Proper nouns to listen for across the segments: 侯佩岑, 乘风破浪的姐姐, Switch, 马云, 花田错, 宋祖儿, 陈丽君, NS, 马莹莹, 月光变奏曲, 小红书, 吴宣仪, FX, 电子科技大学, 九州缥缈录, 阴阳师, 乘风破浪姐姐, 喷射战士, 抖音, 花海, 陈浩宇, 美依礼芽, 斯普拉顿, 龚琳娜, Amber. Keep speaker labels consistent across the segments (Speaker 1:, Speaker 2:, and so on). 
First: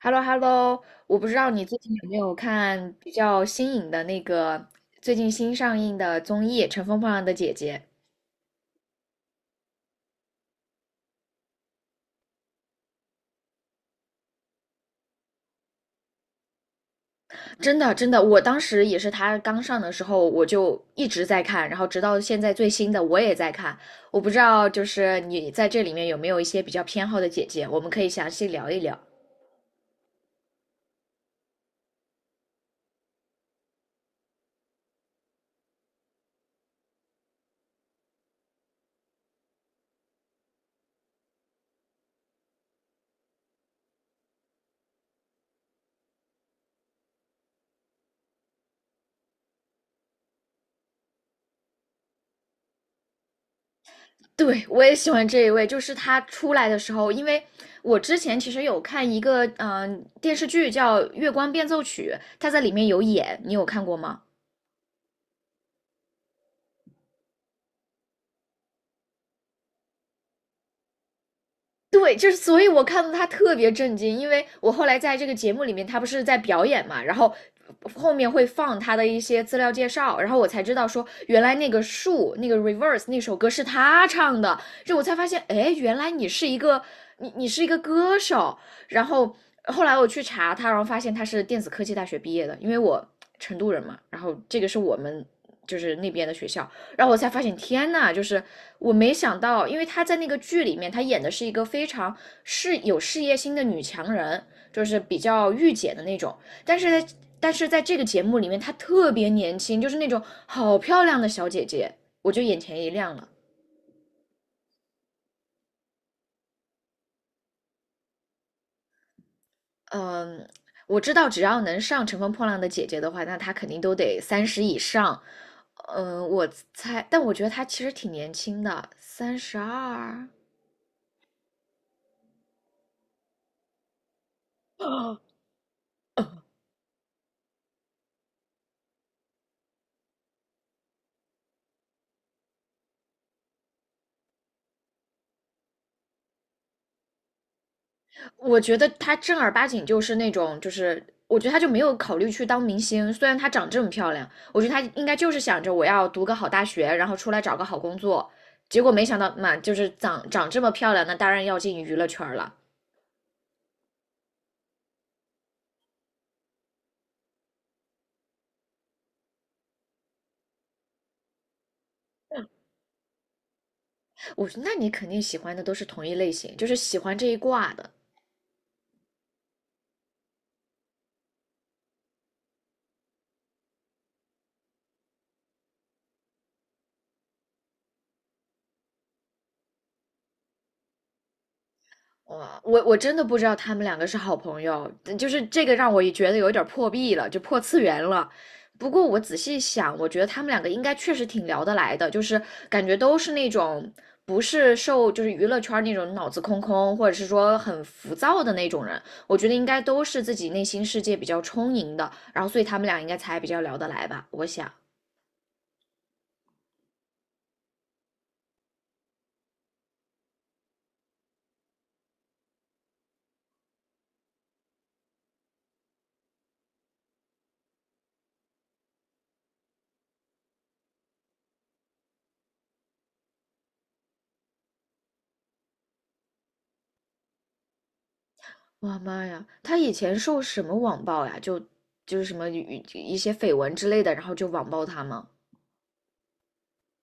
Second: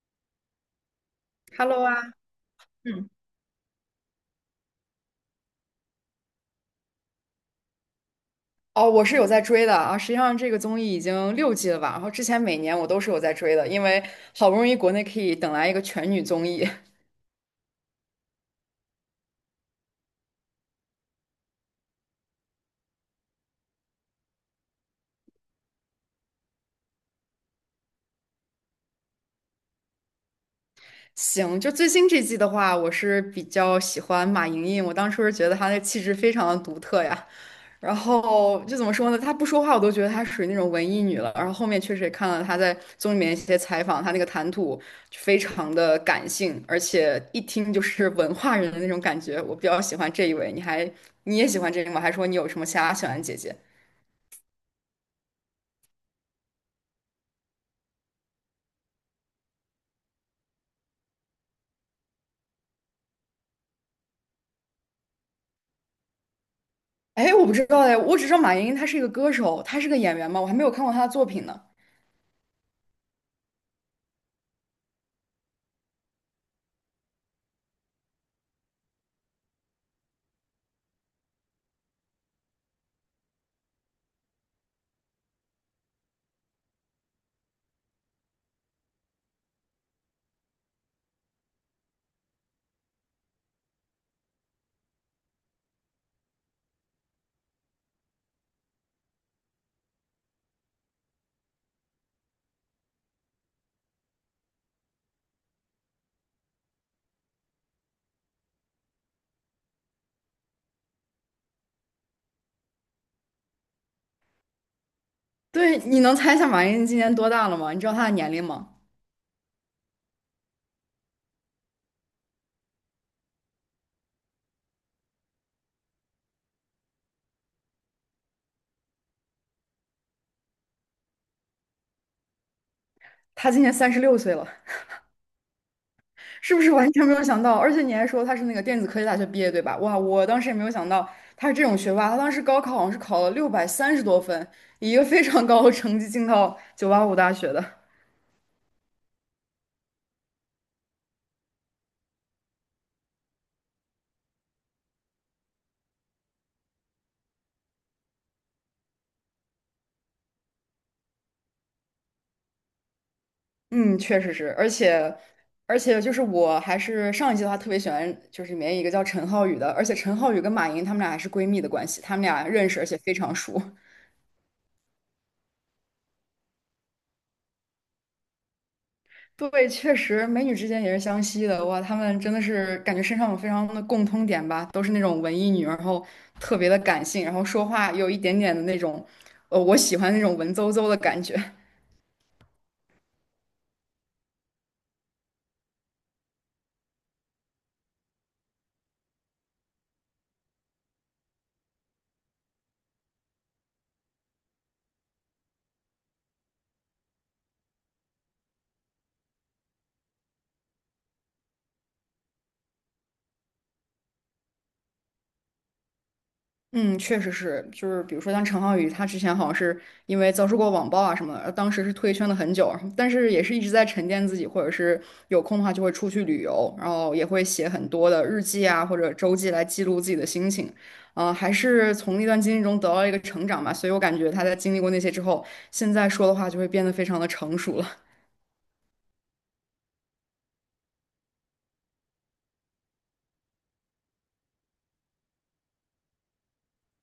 Speaker 1: h e l l o h e l l o 我不知道你最
Speaker 2: Hello
Speaker 1: 近有
Speaker 2: 啊，
Speaker 1: 没有看
Speaker 2: 嗯，
Speaker 1: 比较新颖的那个最近新上映的综艺《乘风破浪的姐姐》。
Speaker 2: 哦，我是有在追的啊。实际上，这个综艺已经6季了吧？然后之前每年我都是有在追的，因为好不容易国内可以等来一个全女综艺。
Speaker 1: 真的真的，我当时也是她刚上的时候，我就一直在看，然后直到现在最新的我也在看。我不知道就是你在这里面有没有一些比较偏好的姐姐，我们可以详细聊一聊。
Speaker 2: 行，就最新这季的话，我是比较喜欢马莹莹，我当初是觉得她的气质非常的独特呀。然后就怎么说呢？她不说话，我都觉得她属于那种文艺女了。然后后面确实也看了她在综艺里面一些采访，她那个谈吐就非常的感性，而且一听就是文化人的那种感觉。我比较喜欢这一位，你也喜欢这个吗？还说你有什么其他喜欢的姐姐？
Speaker 1: 对，我也喜欢这一位，就是她出来的时候，因为我之前其实有看一个电视剧叫《月光变奏曲》，她在里面有演，你有看过吗？
Speaker 2: 哎，我不知道哎，我只知道马莹她是一个歌手，她是个演员吗？我还没有看过她的作品呢。
Speaker 1: 对，就是，所以我看到他特别震惊，因为我后来在这个节目里面，他不是在表演嘛，然后后面会放他的一些资料介绍，然后我才知道说，原来那个树，那个 reverse 那首歌是他唱的，就我才发现，哎，原来你是一个你是一个歌手，然后后来我去查他，然后发现他是电子科技大学毕业的，因为我成都人嘛，然后这个是我们就是那边的学校，然后我才发现，天呐，就是我没想到，因为她在那个剧里面，她演的是一个非常有事业心的女强人，就是比较御姐的那种。但是但是在这个节目里面，她特别年轻，就是那种好漂亮的小姐姐，我就眼前一亮了。
Speaker 2: 对，你能猜一下马莹今年多大了吗？你知道她的年龄吗？
Speaker 1: 嗯，我知道只要能上《乘风破浪的姐姐》的话，那她肯定都得三十以上。嗯，我猜，但我觉得她其实挺年轻的，三十二。
Speaker 2: 她今年36岁了。
Speaker 1: 啊，
Speaker 2: 是不是完全没有想到？而且你还说他是那个电子科技大学毕业，对吧？哇，我当时也没有想到他是这种学霸。他当时高考好像是考了630多分，以一个非常高的成绩进到985大学的。
Speaker 1: 我觉得她正儿八经就是那种，就是我觉得她就没有考虑去当明星。虽然她长这么漂亮，我觉得她应该就是想着我要读个好大学，然后出来找个好工作。结果没想到嘛，就是长这么漂亮，那当然要进娱乐圈了。
Speaker 2: 嗯，确实是，而且就是我还是上一季的话特别喜欢，就是里面一个叫陈浩宇的，而且陈浩宇跟马云他们俩还是闺蜜的关系，他们俩认识而且非常熟。
Speaker 1: 我说，那你肯定喜欢的都是同一类型，就是喜欢这一挂的。
Speaker 2: 对，确实，美女之间也是相吸的。哇，她们真的是感觉身上有非常的共通点吧，都是那种文艺女，然后特别的感性，然后说话有一点点的那种，我喜欢那种文绉绉的感觉。
Speaker 1: 哇，我真的不知道他们两个是好朋友，嗯就是这个让我也觉得有点破壁了，就破次元了。不过我仔细想，我觉得他们两个应该确实挺聊得来的，就是感觉都是那种不是受就是娱乐圈那种脑子空空，或者是说很浮躁的那种人。我觉得应该都是自己内心世界比较充盈的，然后所以他们俩应该才比较聊得来吧，我想。
Speaker 2: 嗯，确实是，就是比如说像陈浩宇，他之前好像是因为遭受过网暴啊什么的，当时是退圈了很久，但是也是一直在沉淀自己，或者是有空的话就会出去旅游，然后也会写很多的日记啊或者周记来记录自己的心情，啊、还是从那段经历中得到了一个成长吧，所以我感觉他在经历过那些之后，现在说的话就会变得非常的成熟了。
Speaker 1: 哇妈呀，他以前受什么网暴呀？就就是什么一些绯闻之类的，然后就网暴他吗？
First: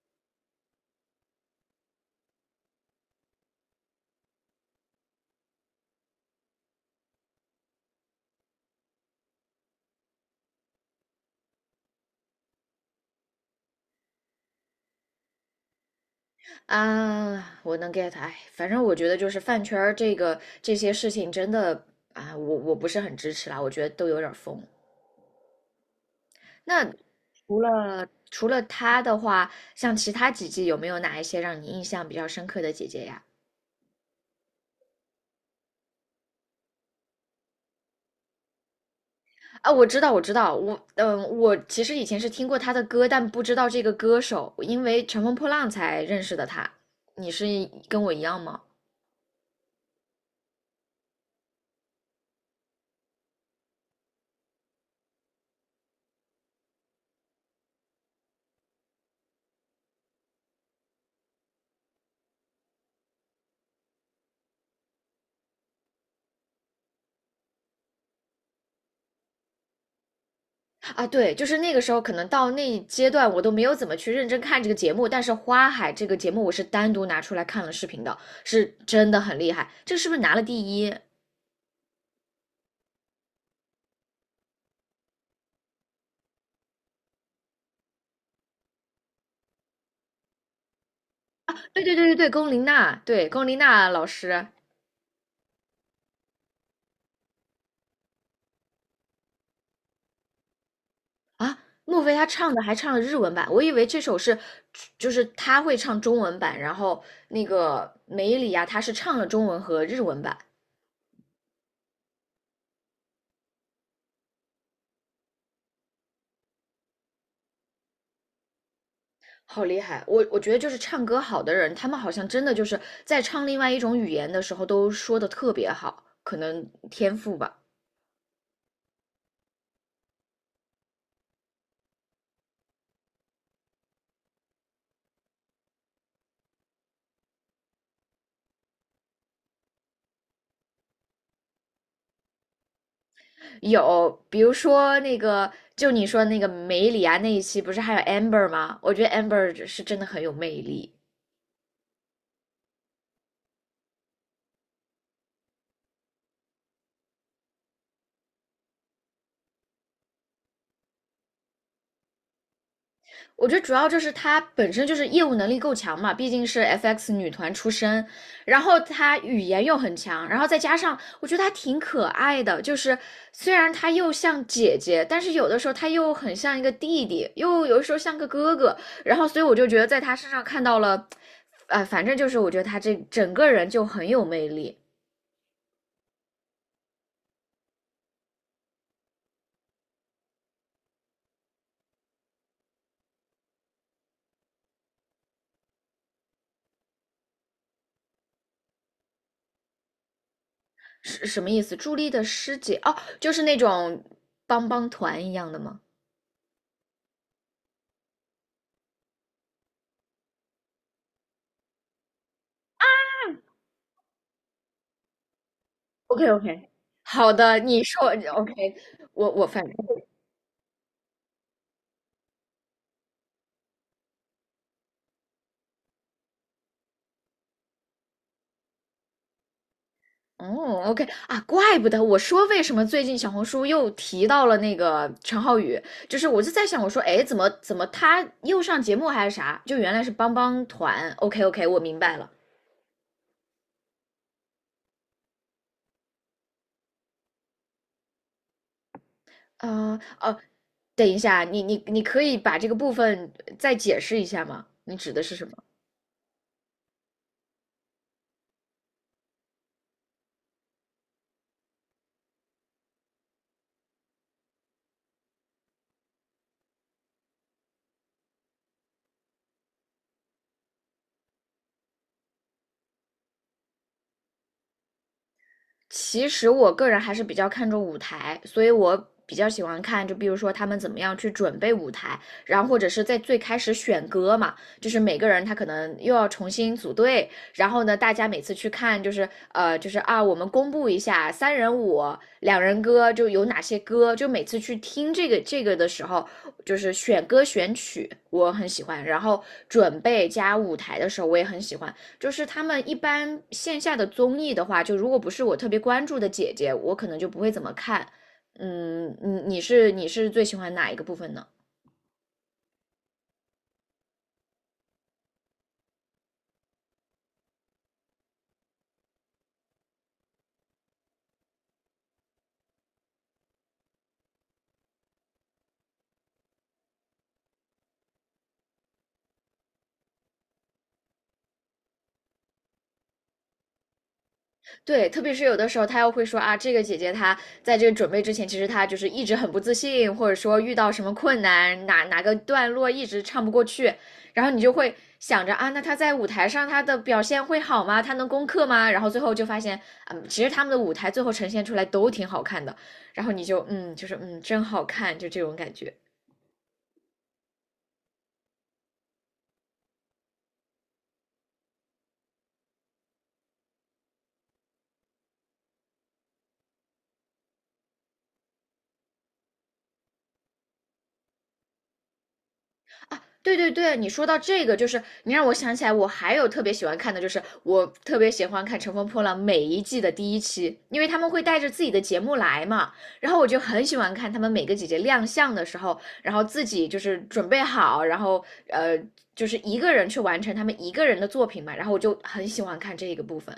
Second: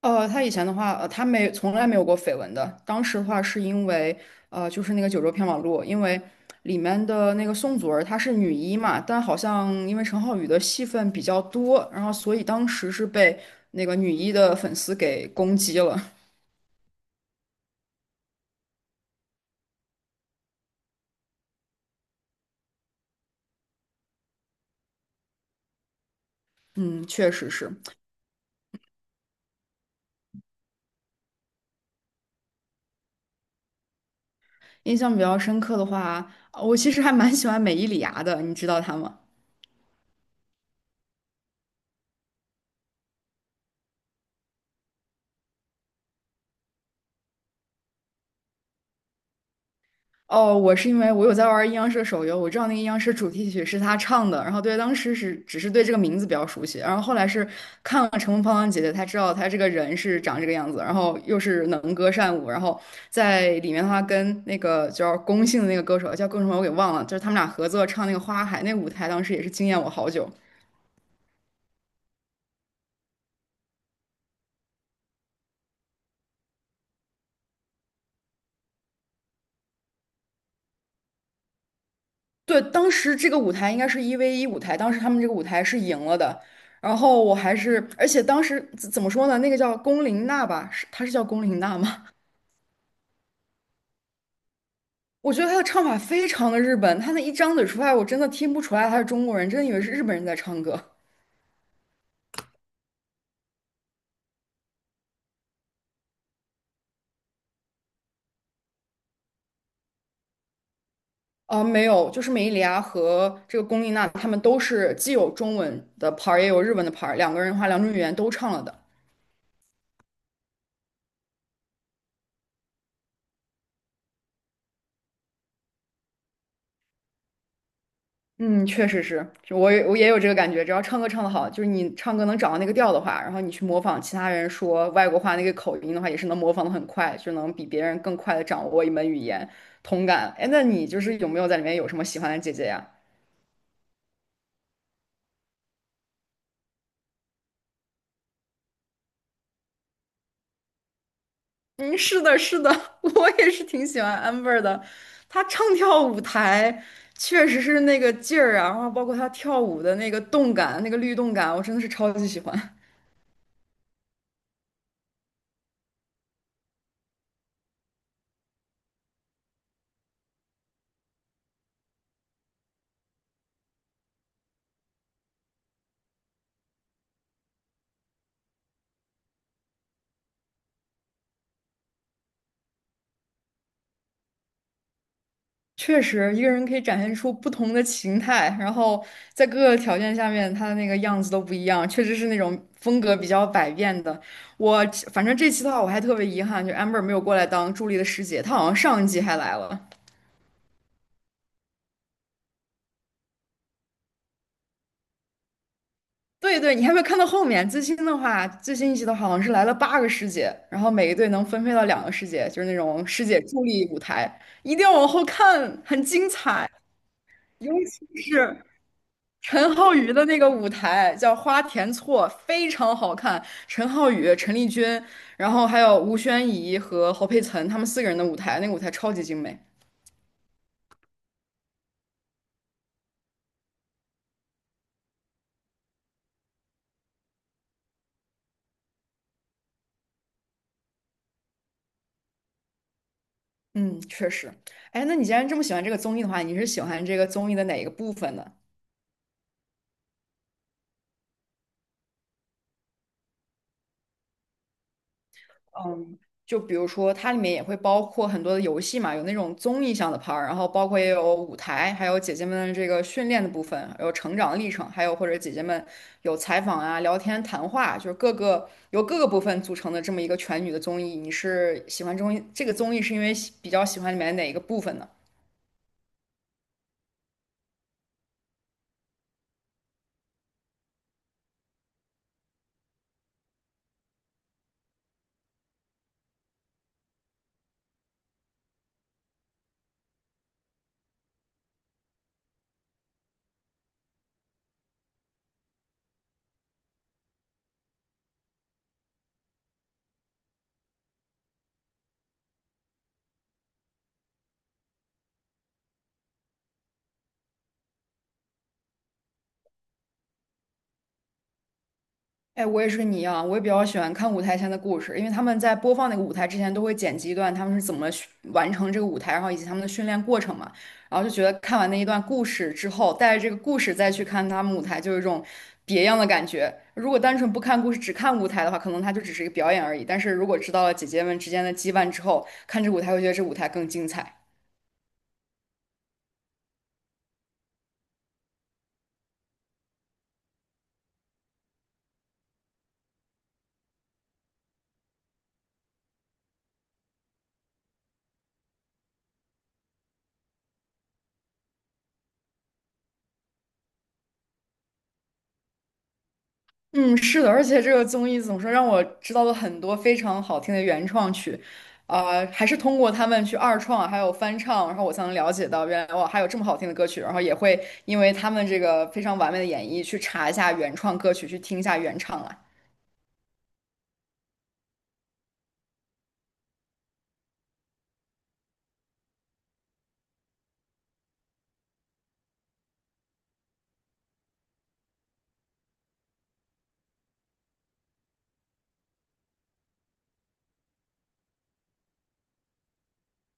Speaker 2: 他以前的话，他没从来没有过绯闻的。当时的话，是因为就是那个《九州缥缈录》，因为里面的那个宋祖儿她是女一嘛，但好像因为陈浩宇的戏份比较多，然后所以当时是被那个女一的粉丝给攻击了。
Speaker 1: 啊，我能 get,哎，反正我觉得就是饭圈儿这个这些事情真的啊，我不是很支持啦，我觉得都有点儿疯。那
Speaker 2: 嗯，确实
Speaker 1: 除
Speaker 2: 是。
Speaker 1: 了除了她的话，像其他几季有没有哪一些让你印象比较深刻的姐姐呀？
Speaker 2: 印象比较深刻的话，我其实还蛮喜欢美依礼芽的，你知道她吗？
Speaker 1: 啊，我知道，我知道，我嗯，我其实以前是听过她的歌，但不知道这个歌手，因为《乘风破浪》才认识的她。你是跟我一样吗？
Speaker 2: 哦，我是因为我有在玩阴阳师的手游，我知道那个阴阳师主题曲是他唱的，然后对当时是只是对这个名字比较熟悉，然后后来是看了《乘风破浪姐姐》，才知道他这个人是长这个样子，然后又是能歌善舞，然后在里面的话跟那个叫龚姓的那个歌手叫龚什么我给忘了，就是他们俩合作唱那个《花海》，那个舞台当时也是惊艳我好久。
Speaker 1: 啊，对，就是那个时候，可能到那一阶段，我都没有怎么去认真看这个节目。但是《花海》这个节目，我是单独拿出来看了视频的，是真的很厉害。这个是不是拿了第一啊？
Speaker 2: 对，当时这个舞台应该是1V1舞台，当时他们这个舞台是赢了的。然后我还是，而且当时怎么说呢？那个叫龚琳娜吧，是她是叫龚琳娜
Speaker 1: 对对
Speaker 2: 吗？
Speaker 1: 对对对，龚琳娜，对龚琳娜老师。
Speaker 2: 我觉得他的唱法非常的日本，他那一张嘴出来，我真的听不出来他是中国人，真的以为是日本人在唱歌。
Speaker 1: 啊，莫非他唱的还唱了日文版？我以为这首是，就是他会唱中文版，然后那个梅里啊，她是唱了中文和日文版。
Speaker 2: 啊、没有，就是美伊里亚和这个龚丽娜，他们都是既有中文的牌 a 也有日文的牌 a 两个人的话，两种语言都唱了的。
Speaker 1: 好厉害！我觉得就是唱歌好的人，他们好像真的就是在唱另外一种语言的时候都说的特别好，可能天赋吧。
Speaker 2: 嗯，确实是，就我也有这个感觉，只要唱歌唱得好，就是你唱歌能找到那个调的话，然后你去模仿其他人说外国话那个口音的话，也是能模仿的很快，就能比别人更快的掌握一门语言，同感。哎，那你就是有没有在里面有什么喜欢的姐姐呀？
Speaker 1: 有，比如说那个，就你说那个梅里啊那一期，不是还有 Amber 吗？我觉得 Amber 是真的很有魅力。
Speaker 2: 嗯，是的，是的，我也是挺喜欢 Amber 的。她唱跳舞台确实是那个劲儿啊，然后包括她跳舞的那个动感、那个律动感，我真的是超级喜欢。
Speaker 1: 我觉得主要就是她本身就是业务能力够强嘛，毕竟是 FX 女团出身，然后她语言又很强，然后再加上我觉得她挺可爱的，就是虽然她又像姐姐，但是有的时候她又很像一个弟弟，又有的时候像个哥哥，然后所以我就觉得在她身上看到了，反正就是我觉得她这整个人就很有魅力。
Speaker 2: 确实，一个人可以展现出不同的形态，然后在各个条件下面，他的那个样子都不一样，确实是那种风格比较百变的。我反正这期的话，我还特别遗憾，就 Amber 没有过来当助理的师姐，她好像上一季还来了。
Speaker 1: 是什么意思？朱莉的师姐哦，就是那种帮帮团一样的吗？
Speaker 2: 对对，你还没有看到后面，最新的话，最新一集的话好像是来了8个师姐，然后每一队能分配到2个师姐，就是那种师姐助力舞台，一定要往后看，很
Speaker 1: OK
Speaker 2: 精彩。
Speaker 1: OK,好的，
Speaker 2: 尤
Speaker 1: 你说
Speaker 2: 其
Speaker 1: OK,
Speaker 2: 是
Speaker 1: 我反正
Speaker 2: 陈浩宇的那个舞台叫花田错，非常好看。陈浩宇、陈丽君，然后还有吴宣仪和侯佩岑，他们四个人的舞台，那个舞台超级精美。
Speaker 1: 哦 OK 啊，怪不得我说为什么最近小红书又提到了那个陈浩宇，就是我就在想，我说哎，诶怎么他又上节目还是啥？就原来是帮帮团，OK OK,我明白了。
Speaker 2: 嗯，确实。哎，那你既然这么喜欢这个综艺的话，你是喜欢这个综艺的哪一个部分呢？
Speaker 1: 呃哦，等一下，你可以把这个部分再解释一下吗？你指的是什么？
Speaker 2: 就比如说，它里面也会包括很多的游戏嘛，有那种综艺向的 part,儿然后包括也有舞台，还有姐姐们的这个训练的部分，有成长历程，还有或者姐姐们有采访啊、聊天、谈话，就是各个由各个部分组成的这么一个全女的综艺。你是喜欢综艺这个综艺是因为比较喜欢里面哪一个部分呢？
Speaker 1: 其实我个人还是比较看重舞台，所以我比较喜欢看，就比如说他们怎么样去准备舞台，然后或者是在最开始选歌嘛，就是每个人他可能又要重新组队，然后呢，大家每次去看就是我们公布一下三人舞、两人歌就有哪些歌，就每次去听这个的时候，就是选歌选曲我很喜欢，然后准备加舞台的时候我也很喜欢。就是他们一般线下的综艺的话，就如果不是我特别关注的姐姐，我可能就不会怎么看。嗯，你是最喜欢哪一个部分呢？
Speaker 2: 哎，我也是跟你一样，我也比较喜欢看舞台前的故事，因为他们在播放那个舞台之前都会剪辑一段他们是怎么训完成这个舞台，然后以及他们的训练过程嘛，然后就觉得看完那一段故事之后，带着这个故事再去看他们舞台，就有一种别样的感觉。如果单纯不看故事，只看舞台的话，可能它就只是一个表演而已。但是如果知道了姐姐们之间的羁绊之后，看这舞台会觉得这舞台更精彩。
Speaker 1: 对，特别是有的时候他又会说啊，这个姐姐她在这个准备之前，其实她就是一直很不自信，或者说遇到什么困难，哪个段落一直唱不过去，然后你就会想着啊，那她在舞台上她的表现会好吗？她能攻克吗？然后最后就发现，嗯，其实他们的舞台最后呈现出来都挺好看的，然后你就嗯，就是嗯，真好看，就这种感觉。
Speaker 2: 嗯，是的，而且这个综艺怎么说，让我知道了很多非常好听的原创曲，啊、还是通过他们去二创，还有翻唱，然后我才能了解到原来哇，还有这么好听的歌曲，然后也会因为他们这个非常完美的演绎去查一下原创歌曲，去听一下原唱啊。
Speaker 1: 啊，对对对，你说到这个，就是你让我想起来，我还有特别喜欢看的，就是我特别喜欢看《乘风破浪》每一季的第一期，因为他们会带着自己的节目来嘛，然后我就很喜欢看他们每个姐姐亮相的时候，然后自己就是准备好，然后就是一个人去完成他们一个人的作品嘛，然后我就很喜欢看这个部分。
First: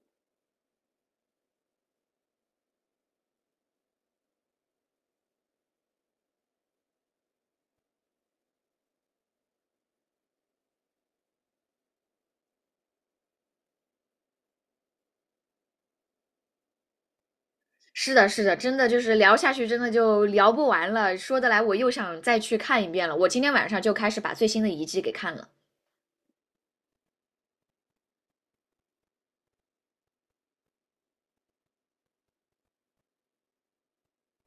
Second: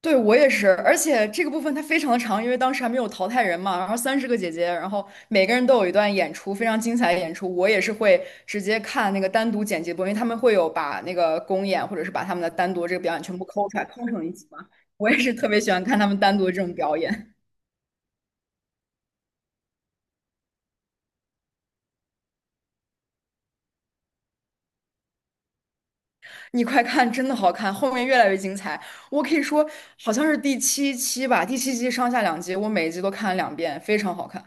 Speaker 2: 对，我也是，而且这个部分它非常的长，因为当时还没有淘汰人嘛，然后30个姐姐，然后每个人都有一段演出，非常精彩的演出。我也是会直接看那个单独剪辑播，因为他们会有把那个公演或者是把他们的单独这个表演全部抠出来，抠成一集嘛。我也是特别喜欢看他们单独的这种表演。
Speaker 1: 是的，是的，真的就是聊下去，真的就聊不完了。说得来，我又想再去看一遍了。我今天晚上就开始把最新的一季给看了。
Speaker 2: 你快看，真的好看，后面越来越精彩。我可以说，好像是第七期吧，第七期上下两集，我每一集都看了2遍，非常好看。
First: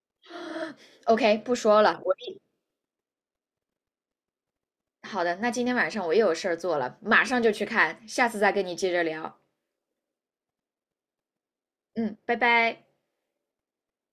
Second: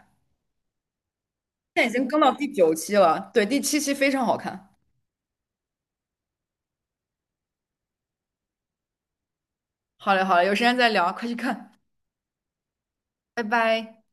Speaker 1: OK,不说
Speaker 2: 现在已
Speaker 1: 了，
Speaker 2: 经
Speaker 1: 我
Speaker 2: 更到第9期了，对，第七期非常好看。
Speaker 1: 好的，那今天晚上我又有事儿做了，马上就去看，下次再跟你接着聊。
Speaker 2: 好嘞，好嘞，有时间再聊，快去看，
Speaker 1: 嗯，拜拜。
Speaker 2: 拜拜。